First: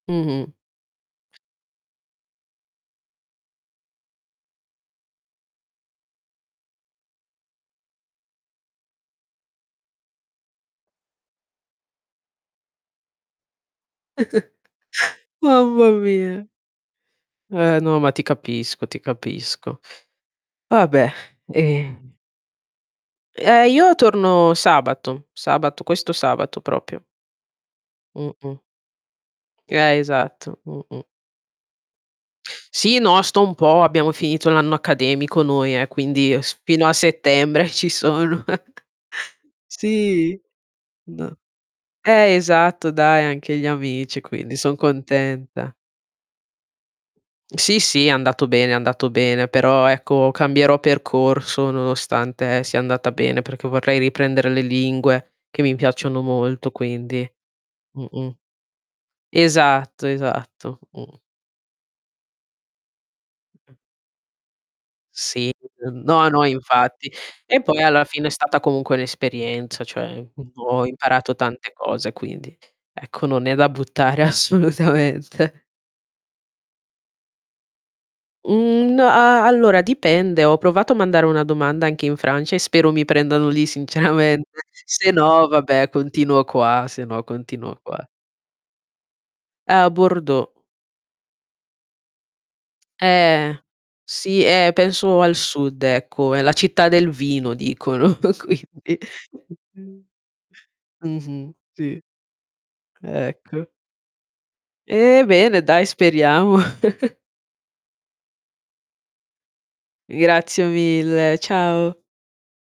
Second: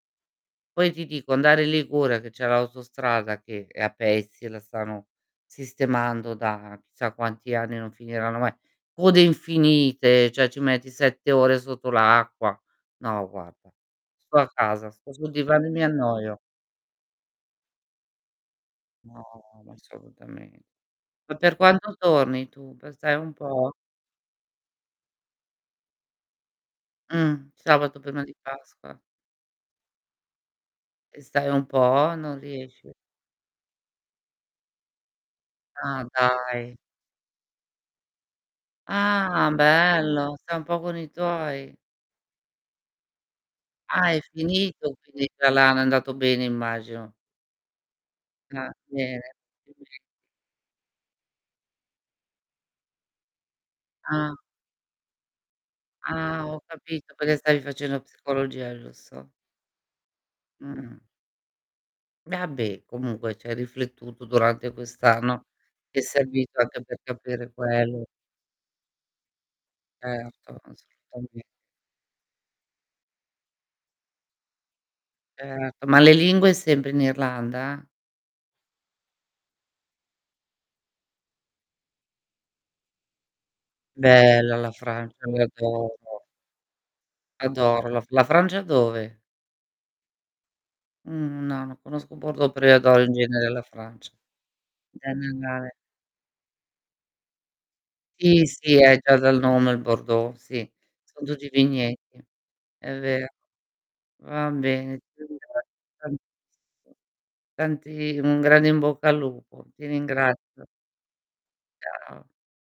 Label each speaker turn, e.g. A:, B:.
A: Mh-mh.
B: Poi ti dico andare in Liguria, che c'è l'autostrada che è a pezzi e la stanno sistemando da chissà quanti anni, non finiranno mai; code infinite, cioè ci metti 7 ore sotto l'acqua. No guarda, sto a casa, sto sul divano e mi
A: Mamma
B: annoio.
A: mia. Eh no, ma ti capisco, ti
B: No, ma
A: capisco.
B: assolutamen
A: Vabbè,
B: ma per quanto
A: ehm
B: torni tu? Per star un
A: Eh,
B: po'?
A: io torno sabato, sabato, questo sabato proprio.
B: Mh, sabato prima di
A: Mh-mh.
B: Pasqua.
A: Eh, esatto. Mh-mh.
B: E stai un po'? Non riesci
A: Sì, no, sto un po' abbiamo finito l'anno accademico noi eh,
B: Ah,
A: quindi, ehm, s
B: dai.
A: fino a settembre ci sono.
B: Ah, bello,
A: Sì.
B: sta un po' con i
A: N
B: tuoi.
A: eh, esatto dai anche gli
B: Ah è
A: amici, quindi son
B: finito, quindi [unintelligible] è
A: contenta.
B: andato bene, immagino.
A: Sì, sì, è andato
B: Ah,
A: bene, è andato
B: bene
A: bene, però,
B: [unintelligible]
A: ecco, cambierò percorso nonostante sia andata bene, perché vorrei
B: Ah.
A: riprendere le lingue che mi piacciono
B: Ah, ho
A: molto,
B: capito
A: quindi
B: perché stavi facendo
A: mh-mh.
B: psicologia, giusto?
A: Esatto, esatto,
B: Mh-mh.
A: mh.
B: Vabbè, comunque c'hai
A: Mh-mh.
B: riflettuto durante quest'anno,
A: Sì,
B: ti è
A: uhm, no, no,
B: servito anche per
A: infatti.
B: capire
A: E poi alla
B: quello.
A: fine è stata comunque l'esperienza, cioè, mhmm,
B: Erto,
A: boh, ho imparato
B: assolutame
A: tante cose, quindi ecco, non è da buttare assolutamente.
B: Certo, ma le lingue sempre in Irlanda?
A: Mhmm, n a allora dipende, ho provato a mandare una domanda anche in Francia e spero mi prendano lì sinceramente.
B: Bella la
A: Se
B: Francia,
A: no vabbè,
B: l'adoro.
A: continuo qua, se no continuo
B: Adoro la
A: qua.
B: f la Francia dove?
A: A Bordeaux.
B: Mhmm, no, non conosco Bordeaux, però io adoro in genere
A: Eh.
B: la Francia.
A: Sì, eh, penso al
B: [unintelligible]
A: sud ecco; è la città del vino dicono,
B: Sì, sì, eh,
A: quindi
B: già dal nome, il
A: Mh.
B: Bordeaux, sì son tutti
A: Mh-mh, sì.
B: vigneti. È ver
A: Ecco.
B: va bene,
A: Eh,
B: ti
A: bene
B: ringrazio
A: dai,
B: tantissimo.
A: speriamo.
B: Tanti un grande in bocca al lupo. Ti
A: Grazie
B: ringrazio.
A: mille, ciao.
B: Ciao.